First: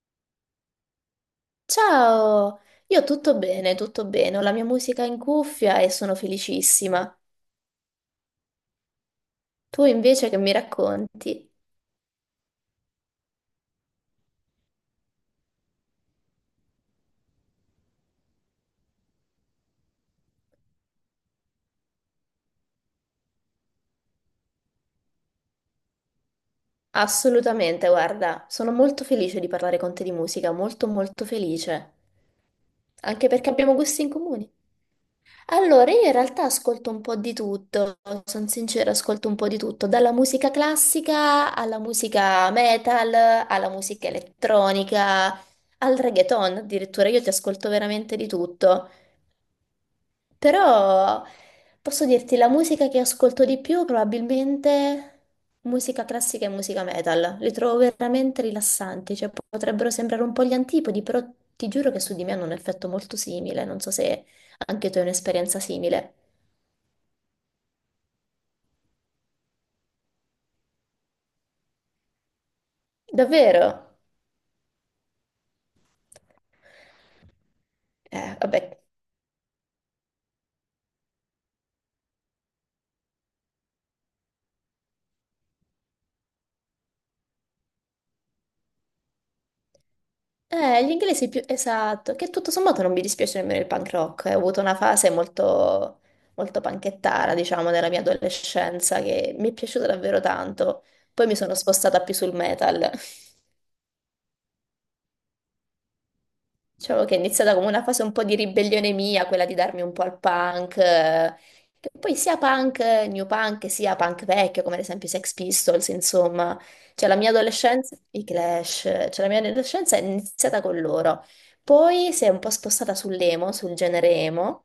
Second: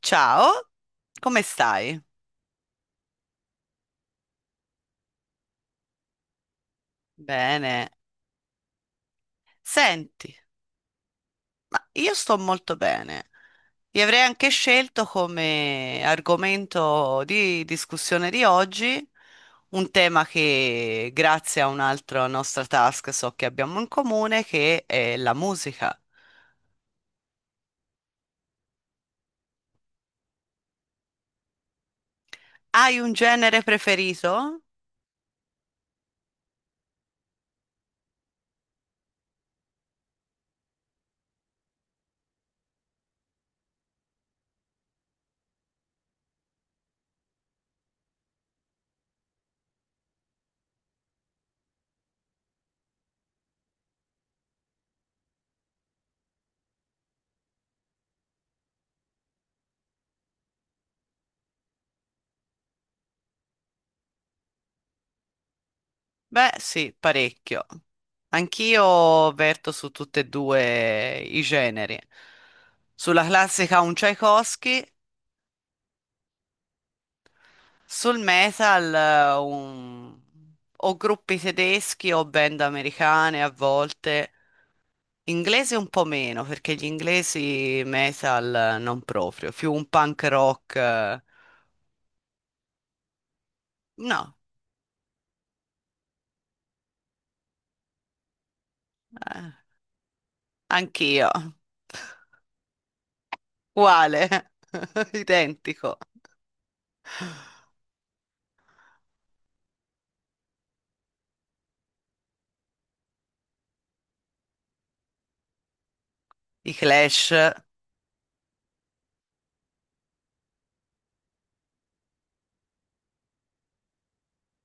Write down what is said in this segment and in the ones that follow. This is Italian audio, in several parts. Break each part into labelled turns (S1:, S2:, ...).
S1: Ciao, come stai?
S2: Ciao, io tutto bene, ho la mia musica in cuffia e sono felicissima.
S1: Bene.
S2: Tu invece
S1: Senti,
S2: che mi racconti?
S1: ma io sto molto bene. Vi avrei anche scelto come argomento di discussione di oggi un tema che, grazie a un'altra nostra task, so che abbiamo in comune, che è la musica.
S2: Assolutamente, guarda, sono molto felice di parlare con te di musica, molto molto felice,
S1: Hai un
S2: anche perché
S1: genere
S2: abbiamo gusti in
S1: preferito?
S2: comune. Allora, io in realtà ascolto un po' di tutto, sono sincera, ascolto un po' di tutto, dalla musica classica alla musica metal, alla musica elettronica, al reggaeton addirittura, io ti ascolto veramente di tutto. Però posso dirti, la musica che ascolto di più probabilmente musica classica e musica metal. Li trovo veramente rilassanti, cioè potrebbero sembrare un po' gli antipodi, però ti giuro che su di me hanno un effetto molto simile. Non so se anche tu hai un'esperienza simile.
S1: Beh, sì, parecchio. Anch'io verto su tutti e due i generi. Sulla classica un
S2: Davvero?
S1: Tchaikovsky. Sul
S2: Vabbè.
S1: metal, o gruppi tedeschi o band americane a volte. Inglese un po' meno, perché gli inglesi metal non proprio, più un punk rock.
S2: Gli inglesi più... Esatto, che tutto sommato non mi dispiace nemmeno il punk rock. Eh.
S1: No,
S2: Ho avuto una fase molto, molto panchettara, diciamo, della mia adolescenza, che mi è
S1: eh,
S2: piaciuta davvero tanto. Poi
S1: anch'io.
S2: mi sono spostata più sul metal.
S1: Uguale, identico.
S2: Diciamo che è iniziata come una fase un po' di ribellione mia, quella di darmi un po' al punk, che poi sia punk, new punk, sia punk vecchio, come ad esempio i Sex Pistols, insomma.
S1: I
S2: Cioè la mia
S1: Clash,
S2: adolescenza, i Clash, cioè la mia adolescenza è iniziata con loro. Poi si è un po' spostata sull'emo, sul genere emo.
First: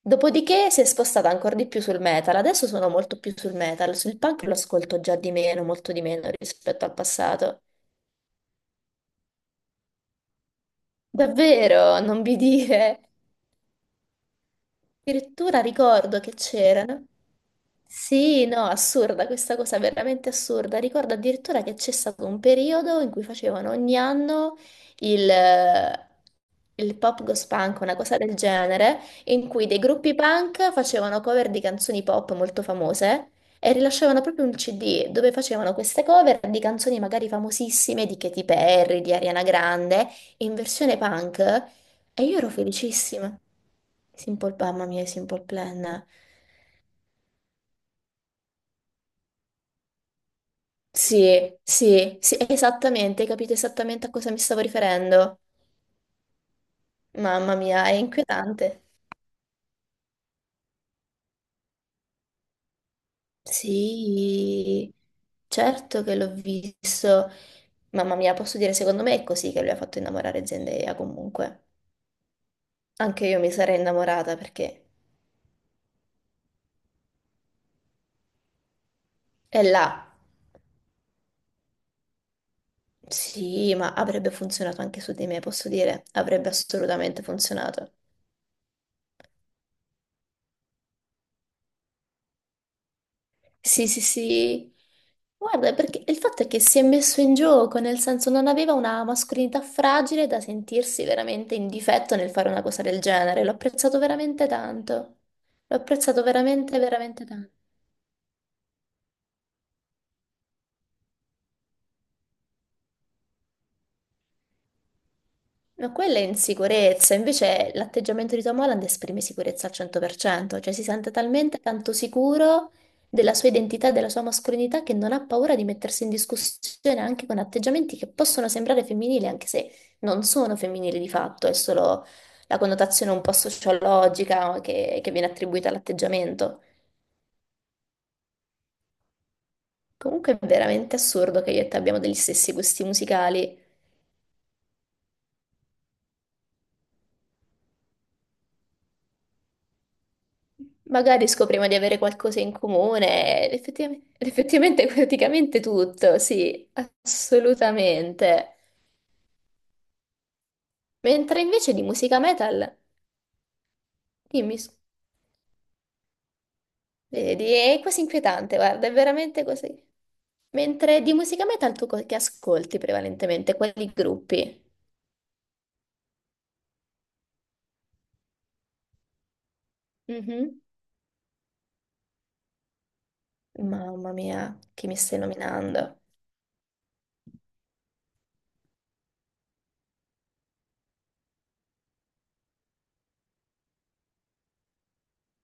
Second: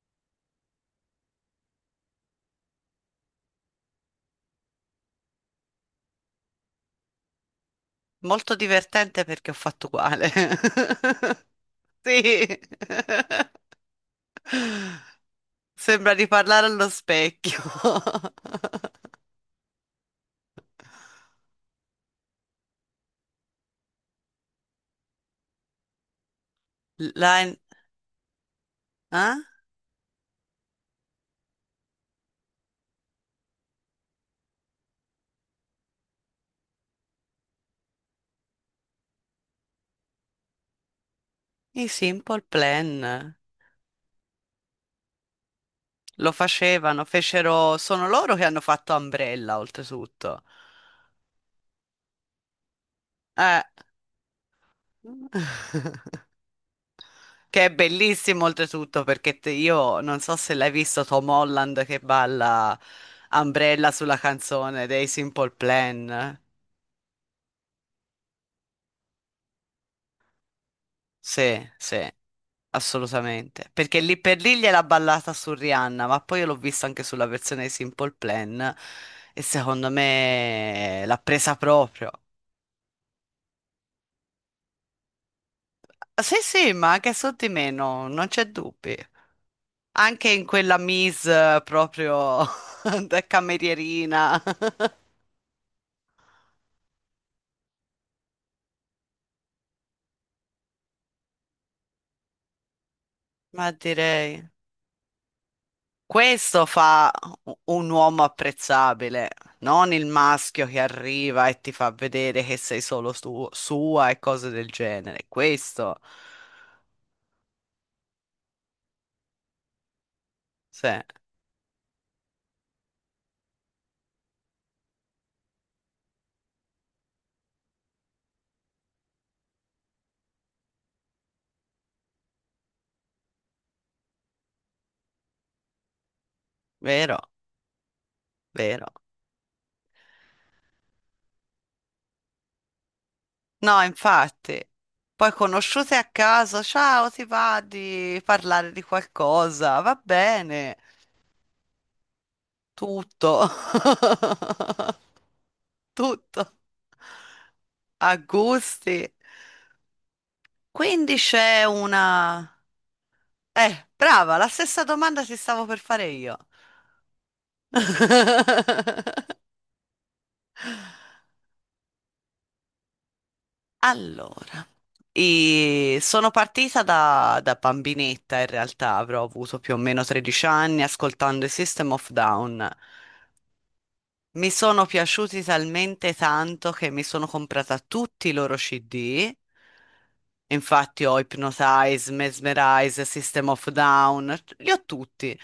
S2: Dopodiché si è spostata ancora di più sul metal. Adesso sono molto più sul metal, sul punk lo ascolto già di meno, molto di meno rispetto al passato.
S1: molto divertente perché ho fatto uguale.
S2: Davvero, non vi
S1: Sì.
S2: dire. Addirittura
S1: Sembra
S2: ricordo
S1: di
S2: che
S1: parlare allo
S2: c'erano.
S1: specchio.
S2: Sì, no, assurda questa cosa, veramente assurda. Ricordo addirittura che c'è stato un periodo in cui facevano ogni anno il, il pop ghost
S1: Line...
S2: punk, una cosa del genere,
S1: Eh?
S2: in cui dei gruppi punk facevano cover di canzoni pop molto famose e rilasciavano proprio un CD dove facevano queste cover di canzoni magari famosissime di Katy Perry, di Ariana Grande, in versione punk.
S1: I
S2: E io
S1: Simple
S2: ero
S1: Plan
S2: felicissima. Simple, mamma mia, Simple Plan.
S1: lo facevano, fecero, sono loro che hanno fatto Umbrella, oltretutto.
S2: Sì, sì, sì, esattamente, hai capito
S1: Eh.
S2: esattamente a cosa mi stavo riferendo. Mamma
S1: Che è
S2: mia, è
S1: bellissimo,
S2: inquietante.
S1: oltretutto, perché io non so se l'hai visto Tom Holland che balla Umbrella sulla canzone
S2: Sì,
S1: dei Simple
S2: certo che l'ho
S1: Plan.
S2: visto. Mamma mia, posso dire, secondo me è così che lui ha fatto innamorare Zendaya
S1: Sì,
S2: comunque.
S1: sì,
S2: Anche io mi
S1: assolutamente.
S2: sarei
S1: Perché lì
S2: innamorata
S1: per lì gliel'ha
S2: perché
S1: ballata su Rihanna, ma poi io l'ho vista anche sulla versione dei Simple Plan e
S2: è
S1: secondo
S2: là.
S1: me l'ha presa proprio.
S2: Sì, ma avrebbe funzionato anche su di me, posso dire,
S1: Sì,
S2: avrebbe
S1: sì, ma anche
S2: assolutamente
S1: su di me
S2: funzionato.
S1: no, non c'è dubbi. Anche in quella mise proprio da
S2: Sì, sì,
S1: camerierina.
S2: sì. Guarda, perché il fatto è che si è messo in gioco, nel senso non aveva una mascolinità fragile da sentirsi veramente in difetto nel fare una cosa del genere. L'ho
S1: Ma
S2: apprezzato
S1: direi,
S2: veramente tanto. L'ho apprezzato
S1: questo
S2: veramente,
S1: fa
S2: veramente tanto.
S1: un uomo apprezzabile, non il maschio che arriva e ti fa vedere che sei solo sua e cose del genere.
S2: Ma
S1: Questo,
S2: quella è insicurezza, invece l'atteggiamento di Tom Holland esprime sicurezza al 100%, cioè si
S1: sì,
S2: sente talmente tanto sicuro della sua identità e della sua mascolinità che non ha paura di mettersi in discussione anche con atteggiamenti che possono sembrare femminili, anche se non sono femminili di fatto, è solo la connotazione un po' sociologica, no, che viene attribuita all'atteggiamento.
S1: vero, vero.
S2: Comunque è veramente assurdo che io e te abbiamo degli stessi gusti musicali.
S1: No, infatti, poi conosciute a caso, ciao, ti va di parlare di qualcosa, va bene.
S2: Magari scopriamo di avere qualcosa in
S1: Tutto,
S2: comune, effettivamente, effettivamente praticamente tutto,
S1: tutto,
S2: sì,
S1: a
S2: assolutamente.
S1: gusti. Quindi
S2: Mentre
S1: c'è
S2: invece di musica
S1: una...
S2: metal,
S1: Brava, la
S2: dimmi,
S1: stessa domanda ti stavo per fare io.
S2: vedi, è quasi inquietante, guarda, è veramente così. Mentre di musica metal tu che ascolti prevalentemente, quali gruppi?
S1: Allora, e sono partita da bambinetta, in realtà avrò avuto più o meno 13
S2: Mhm.
S1: anni ascoltando i System of Down.
S2: Mamma
S1: Mi
S2: mia,
S1: sono
S2: chi mi stai
S1: piaciuti
S2: nominando?
S1: talmente tanto che mi sono comprata tutti i loro CD. Infatti ho Hypnotize, Mesmerize, System of a Down, li ho tutti.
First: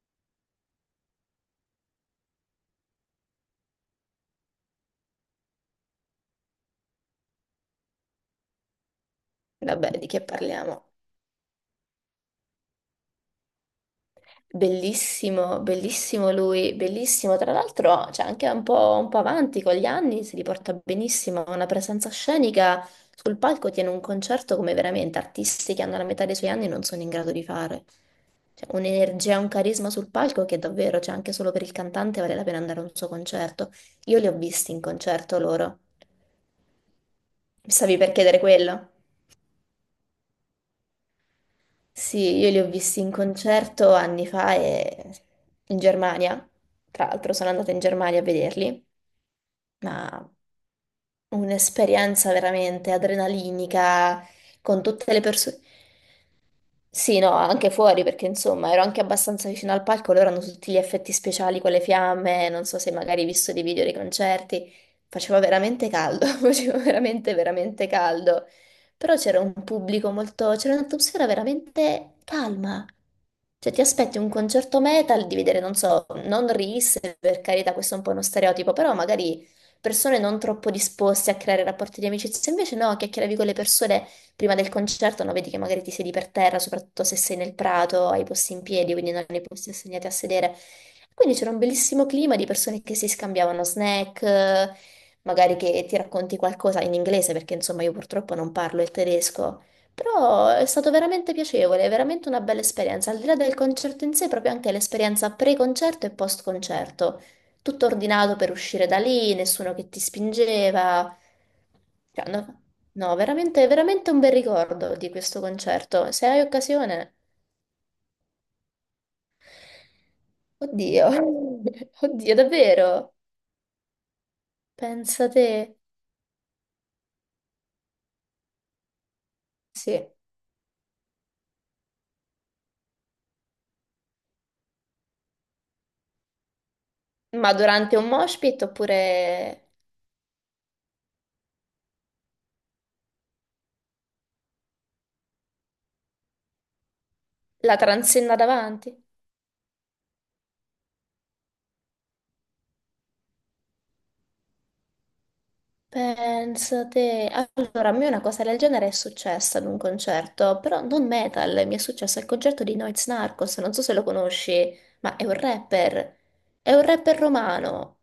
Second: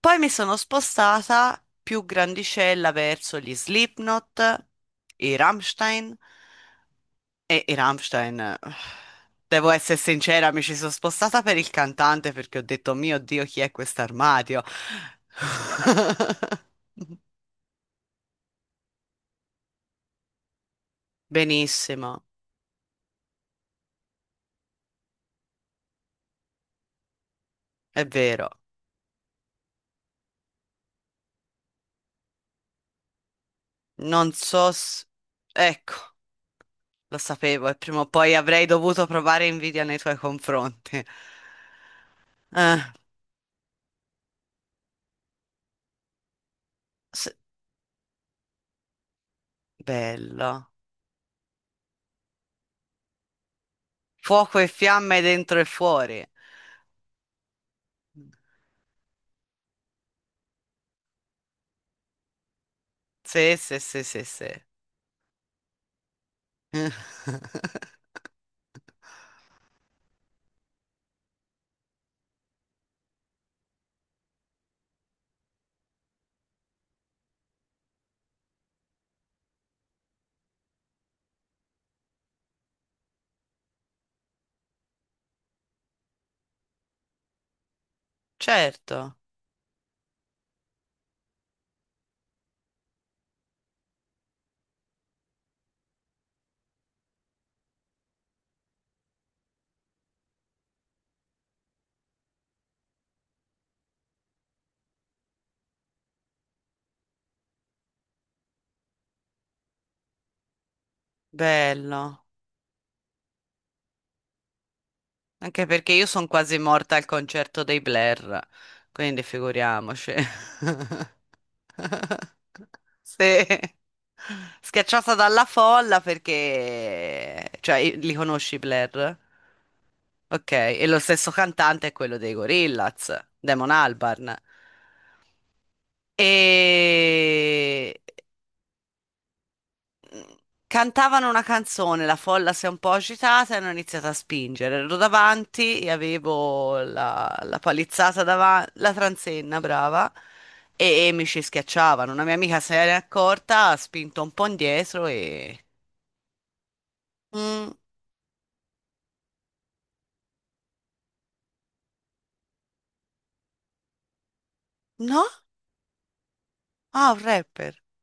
S1: Poi mi sono spostata più grandicella verso gli Slipknot, i Rammstein i Rammstein. Devo essere
S2: Vabbè, di che
S1: sincera, mi ci
S2: parliamo?
S1: sono spostata per il cantante perché ho detto, mio Dio, chi è quest'armadio?
S2: Bellissimo, bellissimo lui, bellissimo. Tra l'altro, cioè, anche un po' avanti con gli anni, si riporta benissimo. Ha una presenza
S1: Benissimo,
S2: scenica sul palco, tiene un concerto come veramente artisti che hanno la metà dei suoi anni non sono in grado di fare.
S1: è vero.
S2: Cioè, un'energia, un carisma sul palco che davvero, cioè, anche solo per il cantante vale la pena andare a un suo concerto. Io li
S1: Non
S2: ho
S1: so
S2: visti in
S1: s-
S2: concerto loro.
S1: Ecco, lo sapevo
S2: Mi
S1: e
S2: stavi
S1: prima o
S2: per
S1: poi
S2: chiedere
S1: avrei
S2: quello?
S1: dovuto provare invidia nei tuoi confronti.
S2: Sì, io li ho
S1: Eh,
S2: visti in concerto anni fa e in Germania. Tra
S1: s-
S2: l'altro sono andata in Germania a vederli, ma
S1: Bello.
S2: un'esperienza veramente adrenalinica
S1: Fuoco e
S2: con tutte
S1: fiamme
S2: le
S1: dentro
S2: persone.
S1: e fuori.
S2: Sì, no, anche fuori perché insomma ero anche abbastanza vicino al palco, loro hanno tutti gli effetti speciali con le fiamme, non so se magari hai visto
S1: Sì,
S2: dei
S1: sì,
S2: video dei
S1: sì, sì, sì.
S2: concerti, faceva veramente caldo, faceva veramente, veramente caldo, però c'era un pubblico molto, c'era un'atmosfera veramente calma, cioè ti aspetti un concerto metal di vedere, non so, non Reels, per carità questo è un po' uno stereotipo, però magari persone non troppo disposte a creare rapporti di amicizia, invece no, chiacchieravi con le persone prima del concerto, no, vedi che magari ti siedi per terra, soprattutto se sei nel prato, hai i posti in piedi, quindi
S1: Certo,
S2: non hai i posti assegnati a sedere. Quindi c'era un bellissimo clima di persone che si scambiavano snack, magari che ti racconti qualcosa in inglese, perché insomma io purtroppo non parlo il tedesco. Però è stato veramente piacevole, è veramente una bella esperienza, al di là del concerto in sé, proprio anche l'esperienza pre-concerto e post-concerto. Tutto ordinato per uscire da lì, nessuno che ti spingeva.
S1: bello.
S2: Cioè, no, no, veramente, veramente un bel ricordo di questo
S1: Anche perché io
S2: concerto. Se
S1: sono
S2: hai
S1: quasi morta al
S2: occasione.
S1: concerto dei Blair, quindi figuriamoci.
S2: Oddio, oddio, davvero?
S1: Sì. Schiacciata
S2: Pensa
S1: dalla
S2: te.
S1: folla perché... Cioè, li conosci i Blair?
S2: Sì.
S1: Ok, e lo stesso cantante è quello dei Gorillaz, Damon Albarn.
S2: Ma
S1: E
S2: durante un mosh pit oppure
S1: cantavano una canzone, la folla si è un po' agitata e hanno iniziato a spingere. Ero davanti e avevo la
S2: la
S1: palizzata
S2: transenna
S1: davanti, la
S2: davanti?
S1: transenna, brava, e mi ci schiacciavano. Una mia amica se n'è accorta, ha spinto un po' indietro e...
S2: Pensate,
S1: Mm,
S2: allora a me una cosa del genere è successa ad un concerto, però non metal, mi è successo al concerto di Noyz Narcos, non so se lo conosci, ma
S1: no?
S2: è un
S1: Ah,
S2: rapper
S1: un rapper.
S2: romano,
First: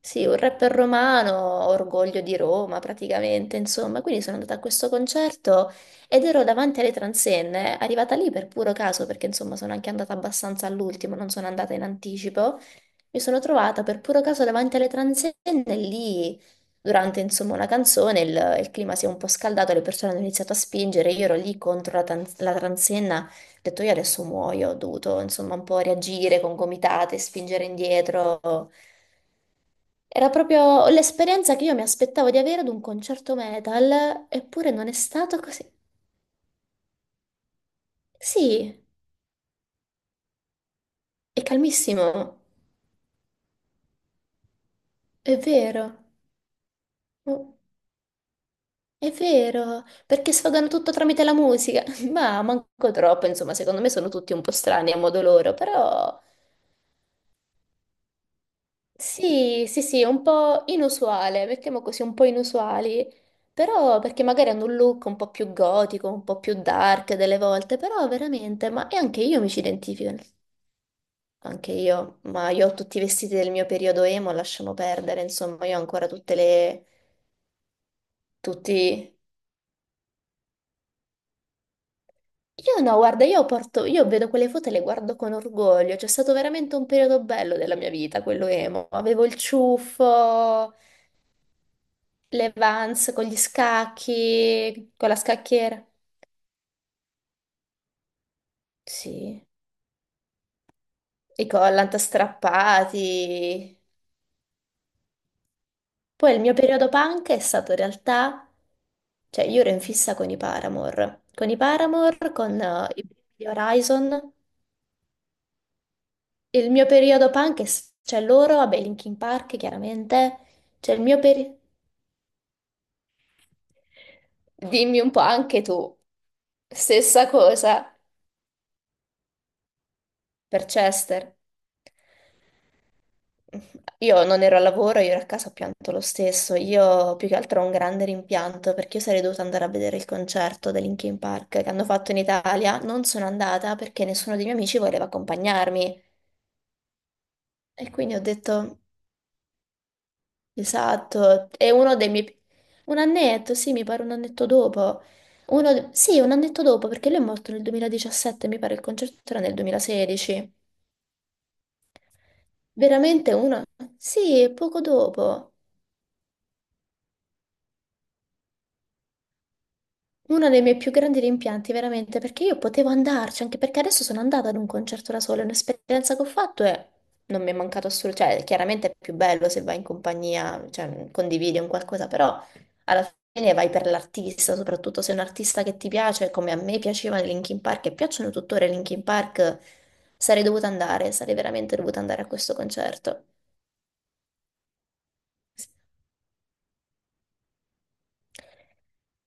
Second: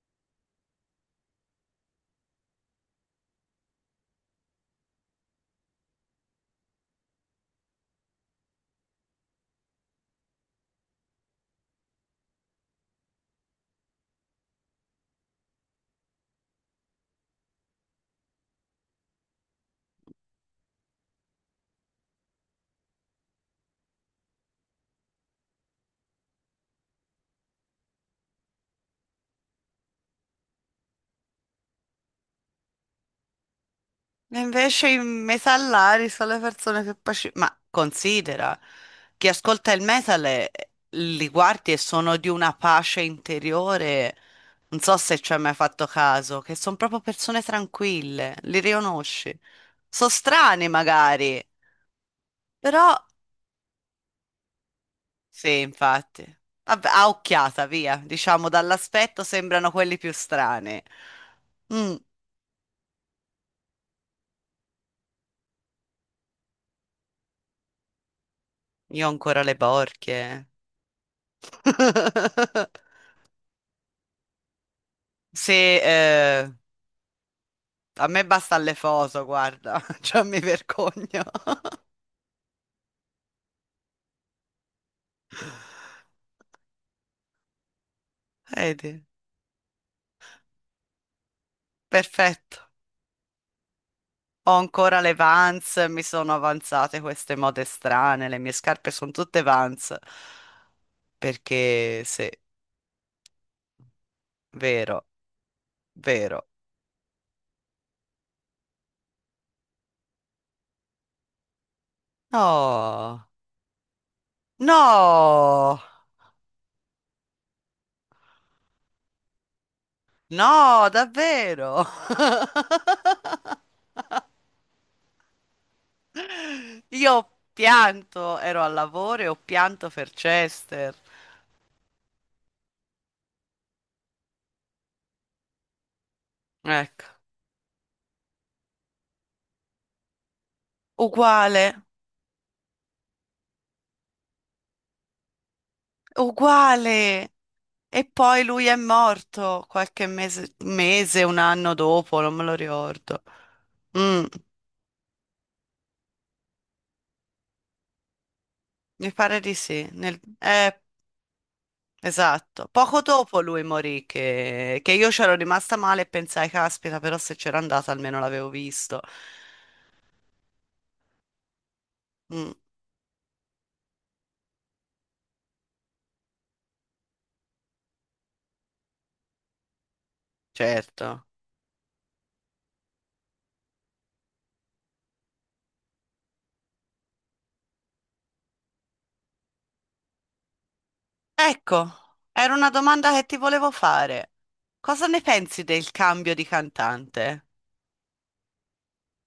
S2: sì, un rapper romano, orgoglio di Roma praticamente, insomma, quindi sono andata a questo concerto ed ero davanti alle transenne, arrivata lì per puro caso, perché insomma sono anche andata abbastanza all'ultimo, non sono andata in anticipo, mi sono trovata per puro caso davanti alle transenne lì durante insomma una canzone il clima si è un po' scaldato, le persone hanno iniziato a spingere, io ero lì contro la transenna, ho detto io adesso muoio, ho dovuto insomma un po' reagire con gomitate, spingere indietro. Era proprio l'esperienza che io mi aspettavo di avere ad un concerto metal,
S1: E
S2: eppure
S1: invece
S2: non è
S1: i
S2: stato così.
S1: mesallari sono le persone che Ma considera,
S2: Sì,
S1: chi ascolta il metal li
S2: è
S1: guardi e sono di
S2: calmissimo,
S1: una pace interiore. Non so se ci hai
S2: è
S1: mai fatto
S2: vero.
S1: caso, che sono proprio persone
S2: Oh,
S1: tranquille, li
S2: è
S1: riconosci.
S2: vero,
S1: Sono
S2: perché sfogano
S1: strani
S2: tutto tramite la
S1: magari,
S2: musica, ma manco
S1: però
S2: troppo, insomma, secondo me sono tutti un po' strani a modo loro,
S1: sì,
S2: però...
S1: infatti. Vabbè, a occhiata, via. Diciamo, dall'aspetto
S2: Sì,
S1: sembrano
S2: sì,
S1: quelli
S2: sì,
S1: più
S2: un po'
S1: strani.
S2: inusuale, mettiamo
S1: Mm,
S2: così, un po' inusuali, però perché magari hanno un look un po' più gotico, un po' più dark delle volte, però veramente, ma e
S1: io ho
S2: anche io
S1: ancora
S2: mi
S1: le
S2: ci identifico,
S1: borchie.
S2: anche io, ma io ho tutti i vestiti del mio periodo emo, lasciamo perdere,
S1: Se,
S2: insomma, io ho ancora tutte le,
S1: A me basta
S2: tutti...
S1: Allefoso, guarda, cioè mi vergogno.
S2: Io no, guarda, io porto, io vedo quelle foto e le guardo con orgoglio, c'è stato veramente un periodo bello della mia vita, quello emo,
S1: Vedi?
S2: avevo il ciuffo... le
S1: Perfetto.
S2: Vans con gli
S1: Ho
S2: scacchi,
S1: ancora
S2: con
S1: le
S2: la
S1: Vans,
S2: scacchiera.
S1: mi sono avanzate queste mode strane, le mie scarpe sono tutte
S2: Sì,
S1: Vans.
S2: i collant
S1: Perché sì,
S2: strappati.
S1: vero,
S2: Poi il
S1: vero.
S2: mio periodo punk è stato in realtà, cioè io ero in fissa con i Paramore, con i Paramore, con i
S1: No,
S2: gli Horizon.
S1: no,
S2: Il mio periodo punk, è cioè loro, vabbè, Linkin Park chiaramente,
S1: no,
S2: cioè il mio periodo...
S1: davvero.
S2: Dimmi un po' anche tu,
S1: Io
S2: stessa
S1: ho
S2: cosa
S1: pianto, ero al lavoro e ho pianto per
S2: per
S1: Chester.
S2: Chester. Io non ero al lavoro, io ero a casa, ho pianto lo stesso.
S1: Ecco,
S2: Io più che altro ho un grande rimpianto perché io sarei dovuta andare a vedere il concerto dei Linkin Park che
S1: uguale.
S2: hanno fatto in Italia. Non sono andata perché nessuno dei miei amici voleva accompagnarmi.
S1: Uguale.
S2: E
S1: E
S2: quindi ho
S1: poi lui è
S2: detto,
S1: morto qualche mese, mese, un
S2: esatto, è
S1: anno
S2: uno dei
S1: dopo, non
S2: miei...
S1: me lo
S2: Un
S1: ricordo.
S2: annetto, sì, mi pare un
S1: Mm,
S2: annetto dopo. Uno... Sì, un annetto dopo perché lui è morto nel 2017, mi pare il
S1: mi
S2: concerto
S1: pare
S2: era
S1: di
S2: nel
S1: sì.
S2: 2016.
S1: Esatto. Poco
S2: Veramente
S1: dopo lui
S2: uno...
S1: morì,
S2: Sì,
S1: che,
S2: poco
S1: che io c'ero
S2: dopo.
S1: rimasta male e pensai, caspita, però se c'era andata almeno l'avevo visto.
S2: Uno dei miei più grandi rimpianti, veramente, perché
S1: Mm,
S2: io potevo andarci, anche perché adesso sono andata ad un concerto da sola, è un'esperienza che ho fatto e non mi è mancato assolutamente, cioè chiaramente è più bello se vai in compagnia, cioè
S1: certo.
S2: condividi un qualcosa, però alla fine vai per l'artista, soprattutto se è un artista che ti piace, come a me piaceva Linkin Park e piacciono tuttora i Linkin Park, sarei dovuta andare, sarei veramente
S1: Ecco,
S2: dovuta andare a
S1: era
S2: questo
S1: una domanda che
S2: concerto.
S1: ti volevo fare. Cosa ne pensi del cambio di cantante?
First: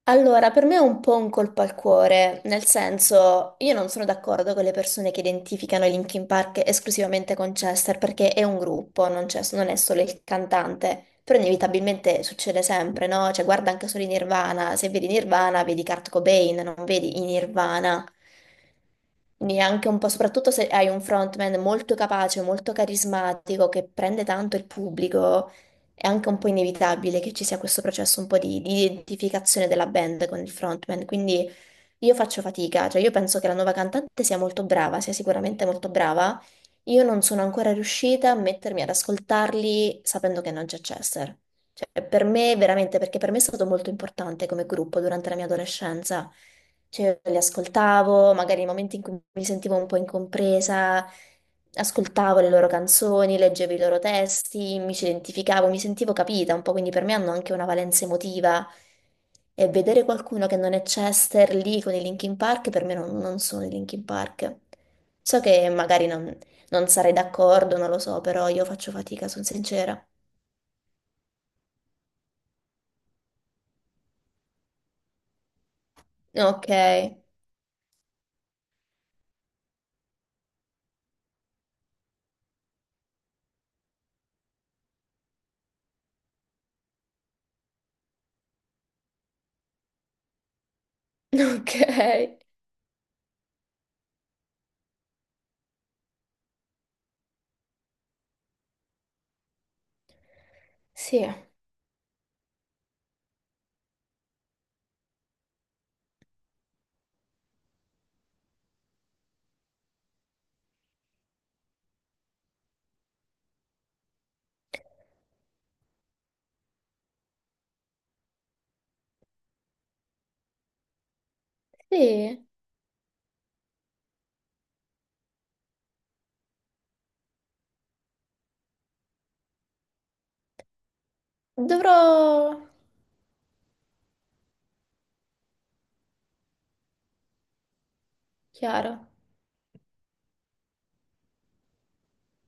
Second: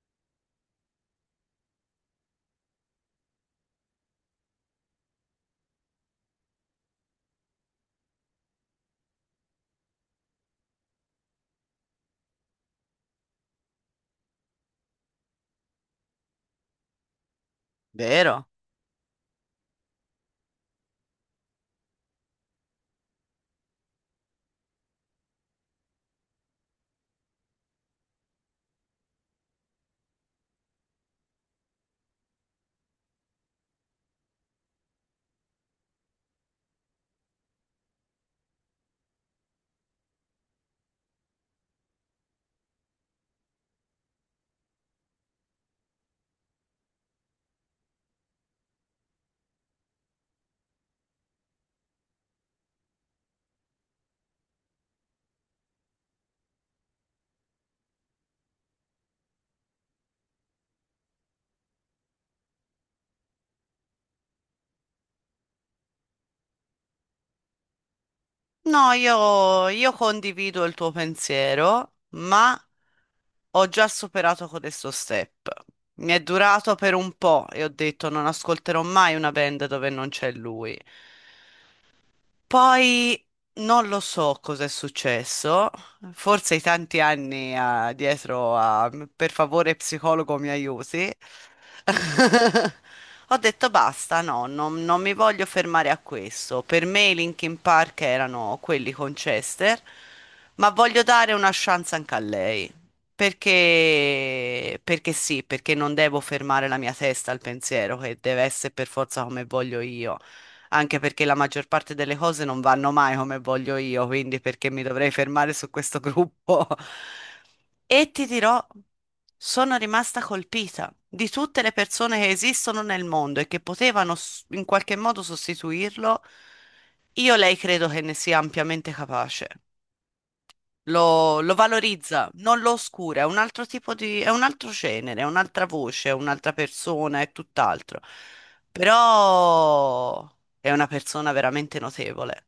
S2: Allora, per me è un po' un colpo al cuore, nel senso, io non sono d'accordo con le persone che identificano i Linkin Park esclusivamente con Chester, perché è un gruppo, non è solo il cantante, però inevitabilmente succede sempre, no? Cioè, guarda anche solo i Nirvana, se vedi Nirvana vedi Kurt Cobain, non vedi i Nirvana.
S1: Vero?
S2: Neanche un po', soprattutto se hai un frontman molto capace, molto carismatico, che prende tanto il pubblico, è anche un po' inevitabile che ci sia questo processo un po' di identificazione della band con il frontman, quindi io faccio fatica, cioè io penso che la nuova cantante sia molto brava, sia sicuramente molto brava, io non sono ancora riuscita a mettermi ad ascoltarli sapendo che non c'è Chester. Cioè, per me, veramente, perché per me è stato molto importante come gruppo durante la mia adolescenza. Cioè, li ascoltavo, magari nei momenti in cui mi sentivo un po' incompresa, ascoltavo le loro canzoni, leggevo i loro testi, mi ci identificavo, mi sentivo capita un po', quindi per me hanno anche una valenza emotiva. E vedere qualcuno che non è Chester lì con i Linkin Park, per me non sono i Linkin Park. So che magari non, non sarei d'accordo, non lo so, però io
S1: No,
S2: faccio fatica, sono
S1: io
S2: sincera.
S1: condivido il tuo pensiero, ma ho già superato questo step. Mi è
S2: Ok,
S1: durato per un po' e ho detto non ascolterò mai una band dove non c'è lui. Poi non lo so cosa è successo, forse i tanti anni dietro a per favore psicologo mi aiuti.
S2: ok,
S1: Ho detto basta, no, non mi voglio fermare a questo. Per me i Linkin Park erano quelli con Chester, ma voglio
S2: sì,
S1: dare una chance anche a lei. Perché sì, perché non devo fermare la mia testa al pensiero che deve essere per forza come voglio io, anche perché la maggior parte delle cose non vanno mai come voglio io, quindi perché mi dovrei fermare su questo gruppo? E ti dirò, sono rimasta colpita di tutte le persone che
S2: sì,
S1: esistono nel mondo e che potevano in qualche modo sostituirlo. Io lei credo che ne sia ampiamente capace, lo
S2: dovrò...
S1: valorizza, non lo oscura, è un altro tipo di, è un altro genere, è un'altra voce, è un'altra persona, è tutt'altro.
S2: Chiaro.
S1: Però è una persona veramente notevole.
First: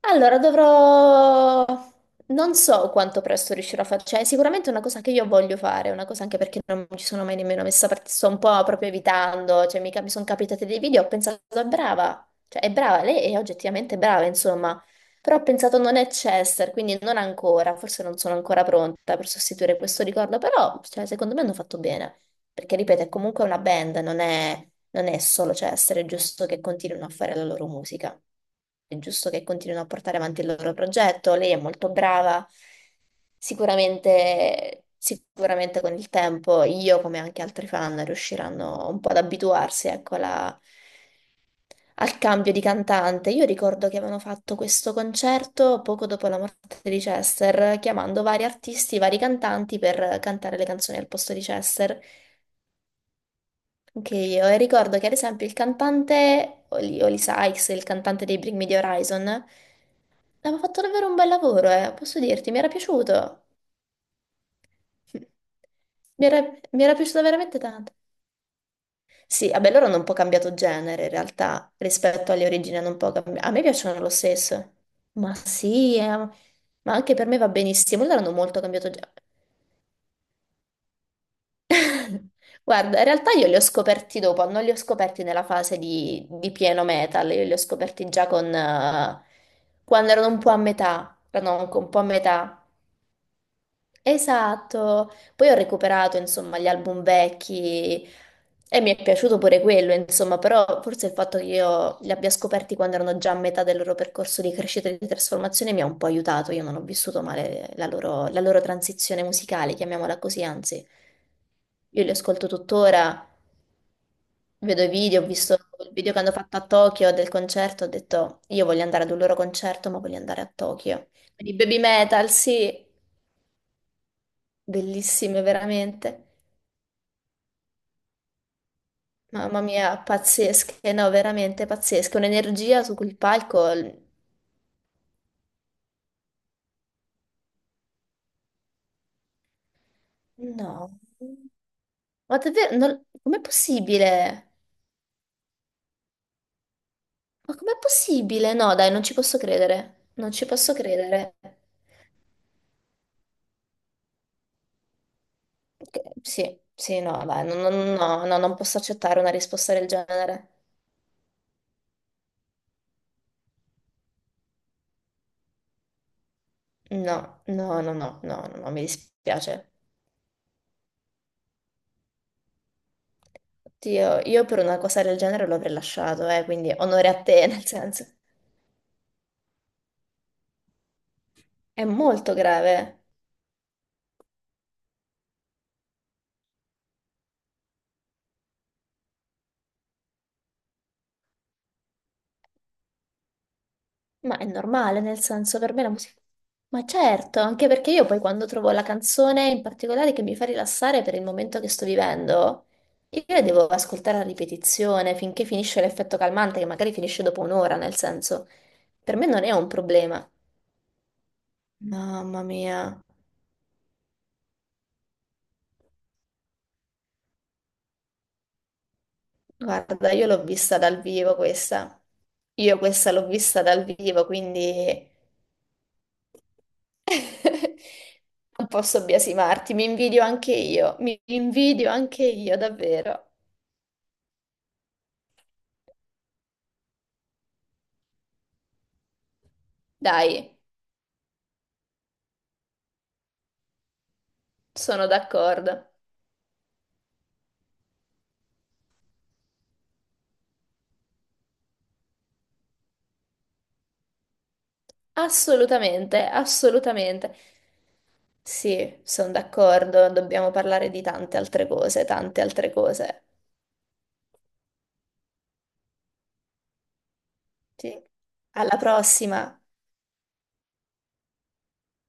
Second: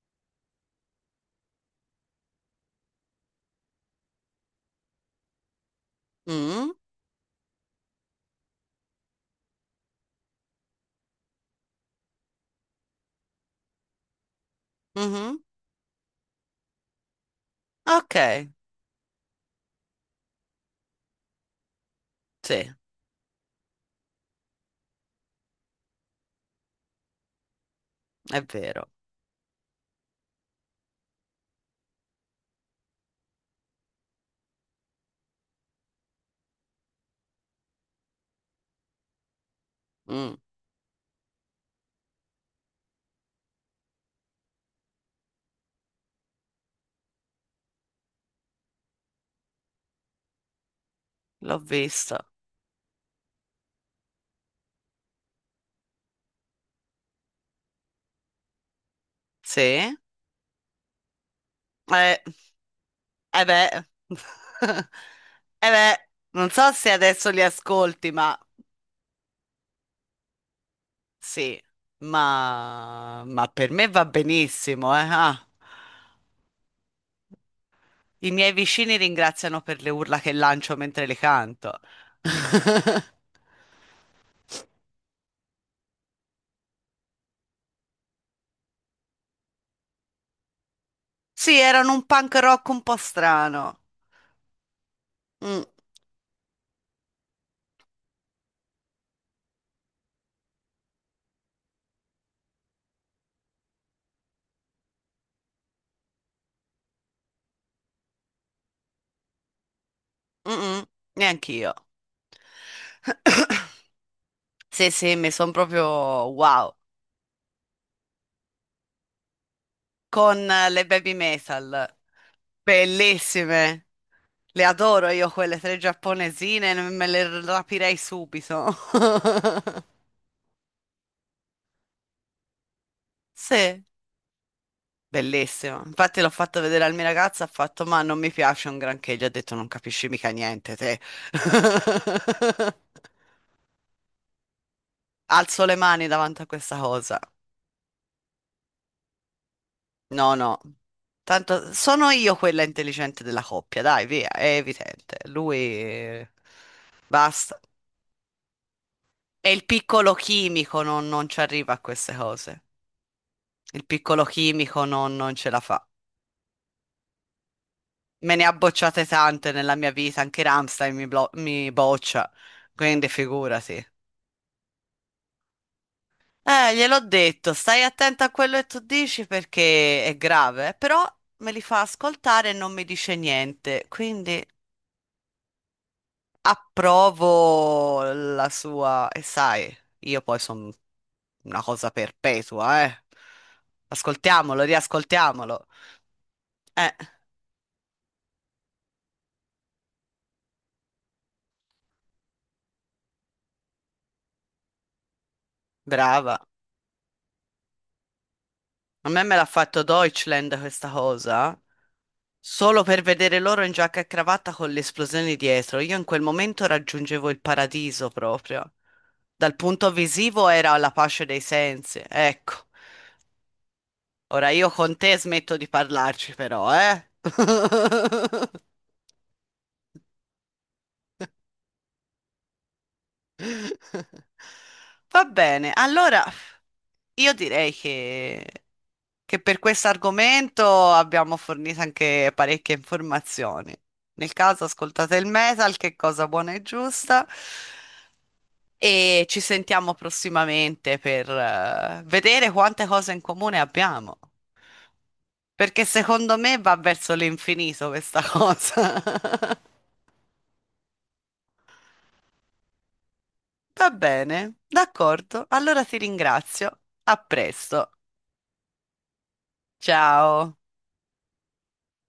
S2: Allora, dovrò... Non so quanto presto riuscirò a fare, cioè è sicuramente una cosa che io voglio fare, una cosa anche perché
S1: Mm,
S2: non ci sono mai nemmeno messa, perché sto un po' proprio evitando, cioè mi, mi sono capitate dei video, ho pensato è brava, cioè è brava, lei è oggettivamente brava, insomma, però
S1: mhm.
S2: ho pensato non è Chester, quindi non ancora, forse
S1: Ok,
S2: non sono ancora pronta per sostituire questo ricordo, però cioè, secondo me hanno fatto bene.
S1: sì,
S2: Perché, ripeto, è comunque una band, non è solo, cioè, essere giusto che continuino a fare la loro musica.
S1: è vero.
S2: È giusto che continuino a portare avanti il loro progetto. Lei è molto brava. Sicuramente, sicuramente con il tempo io, come anche altri fan, riusciranno un po' ad abituarsi, ecco,
S1: Mm,
S2: alla- al cambio di cantante. Io ricordo che avevano fatto questo concerto poco dopo la morte di Chester, chiamando vari artisti, vari cantanti per cantare le canzoni al posto di
S1: L'ho
S2: Chester.
S1: visto.
S2: Anche io, e ricordo che ad esempio il cantante, Oli Sykes, il cantante dei Bring Me The Horizon,
S1: Sì. Eh,
S2: aveva fatto davvero un bel lavoro, posso dirti, mi era piaciuto.
S1: eh beh. Eh beh,
S2: Mi era,
S1: non so
S2: mi
S1: se
S2: era piaciuto
S1: adesso li
S2: veramente tanto.
S1: ascolti, ma
S2: Sì, vabbè, loro hanno un po' cambiato genere in
S1: sì,
S2: realtà rispetto alle origini, hanno un po'
S1: ma
S2: cambiato. A me
S1: per me
S2: piacciono
S1: va
S2: lo stesso.
S1: benissimo, eh.
S2: Ma
S1: Ah.
S2: sì, ma anche per me va benissimo. Loro
S1: I
S2: hanno
S1: miei
S2: molto cambiato
S1: vicini
S2: genere.
S1: ringraziano per le urla che lancio mentre le canto.
S2: Guarda, in realtà io li ho scoperti dopo, non li ho scoperti nella fase di pieno metal, io li ho scoperti già con, quando erano un po' a metà,
S1: Sì,
S2: erano anche un
S1: erano
S2: po' a
S1: un punk
S2: metà.
S1: rock un po' strano.
S2: Esatto, poi ho
S1: Mm,
S2: recuperato insomma gli album vecchi e mi è piaciuto pure quello, insomma, però forse il fatto che io li abbia scoperti quando erano già a metà del loro percorso di crescita e di trasformazione mi ha un po' aiutato, io non ho vissuto male la loro transizione musicale, chiamiamola così,
S1: mm,
S2: anzi.
S1: mm, neanch'io.
S2: Io li ascolto tuttora. Vedo i
S1: Sì, sì,
S2: video, ho
S1: mi sono
S2: visto
S1: proprio
S2: il video che hanno fatto a
S1: wow.
S2: Tokyo del concerto, ho detto io voglio andare ad un loro concerto, ma voglio andare
S1: Con
S2: a
S1: le
S2: Tokyo.
S1: baby
S2: I Baby
S1: metal,
S2: Metal, sì,
S1: bellissime. Le adoro io
S2: bellissime
S1: quelle tre
S2: veramente.
S1: giapponesine, me le rapirei subito.
S2: Mamma mia, pazzesche, no, veramente pazzesche. Un'energia su quel palco,
S1: Sì.
S2: l-
S1: Bellissimo. Infatti l'ho fatto vedere al mia ragazza, ha fatto, ma non mi piace un granché, gli ho detto, non capisci mica niente
S2: no.
S1: te.
S2: Ma davvero, non- com'è possibile?
S1: Alzo le mani davanti a questa cosa.
S2: Ma com'è possibile? No, dai, non ci posso credere. Non
S1: No,
S2: ci
S1: no.
S2: posso credere.
S1: Tanto sono io quella intelligente della coppia, dai, via, è evidente. Lui
S2: Che- Sì, sì, no, dai, no,
S1: basta.
S2: no, no, no, non posso accettare una
S1: E il
S2: risposta del
S1: piccolo
S2: genere.
S1: chimico non ci arriva a queste cose. Il piccolo chimico non ce la fa.
S2: No, no, no, no,
S1: Me ne
S2: no,
S1: ha
S2: no, no, mi
S1: bocciate tante
S2: dispiace.
S1: nella mia vita, anche Rammstein mi boccia, quindi figurati.
S2: Oddio, io per una cosa del genere lo avrei lasciato, quindi
S1: Gliel'ho
S2: onore a te,
S1: detto,
S2: nel
S1: stai
S2: senso.
S1: attenta a quello che tu dici perché è grave, però me li fa
S2: È molto
S1: ascoltare e non mi
S2: grave,
S1: dice niente, quindi approvo la sua, e sai, io poi sono una cosa perpetua, eh.
S2: ma è
S1: Ascoltiamolo,
S2: normale, nel senso,
S1: riascoltiamolo.
S2: per me la musica... Ma
S1: Eh,
S2: certo, anche perché io poi quando trovo la canzone in particolare che mi fa rilassare per il momento che sto vivendo, io la devo ascoltare a ripetizione finché finisce l'effetto
S1: brava.
S2: calmante, che magari finisce dopo un'ora, nel senso.
S1: A
S2: Per
S1: me
S2: me
S1: me
S2: non
S1: l'ha
S2: è un
S1: fatto
S2: problema.
S1: Deutschland questa cosa,
S2: Mamma mia.
S1: solo per vedere loro in giacca e cravatta con le esplosioni dietro. Io in quel momento raggiungevo il paradiso proprio. Dal punto
S2: Guarda, io l'ho
S1: visivo era
S2: vista
S1: la
S2: dal
S1: pace
S2: vivo
S1: dei
S2: questa.
S1: sensi. Ecco,
S2: Io questa l'ho vista dal vivo,
S1: ora io
S2: quindi
S1: con te smetto di parlarci però, eh?
S2: non posso biasimarti. Mi invidio anche io, davvero.
S1: Va bene, allora io direi che per questo
S2: Dai,
S1: argomento abbiamo fornito anche parecchie informazioni. Nel caso
S2: sono
S1: ascoltate il metal, che
S2: d'accordo.
S1: è cosa buona e giusta, e ci sentiamo prossimamente per vedere quante cose in comune abbiamo, perché
S2: Assolutamente,
S1: secondo me va verso
S2: assolutamente.
S1: l'infinito questa cosa.
S2: Sì, sono d'accordo. Dobbiamo parlare di tante altre cose, tante altre cose.
S1: Va bene, d'accordo, allora ti ringrazio, a presto,
S2: Sì. Alla prossima.
S1: ciao.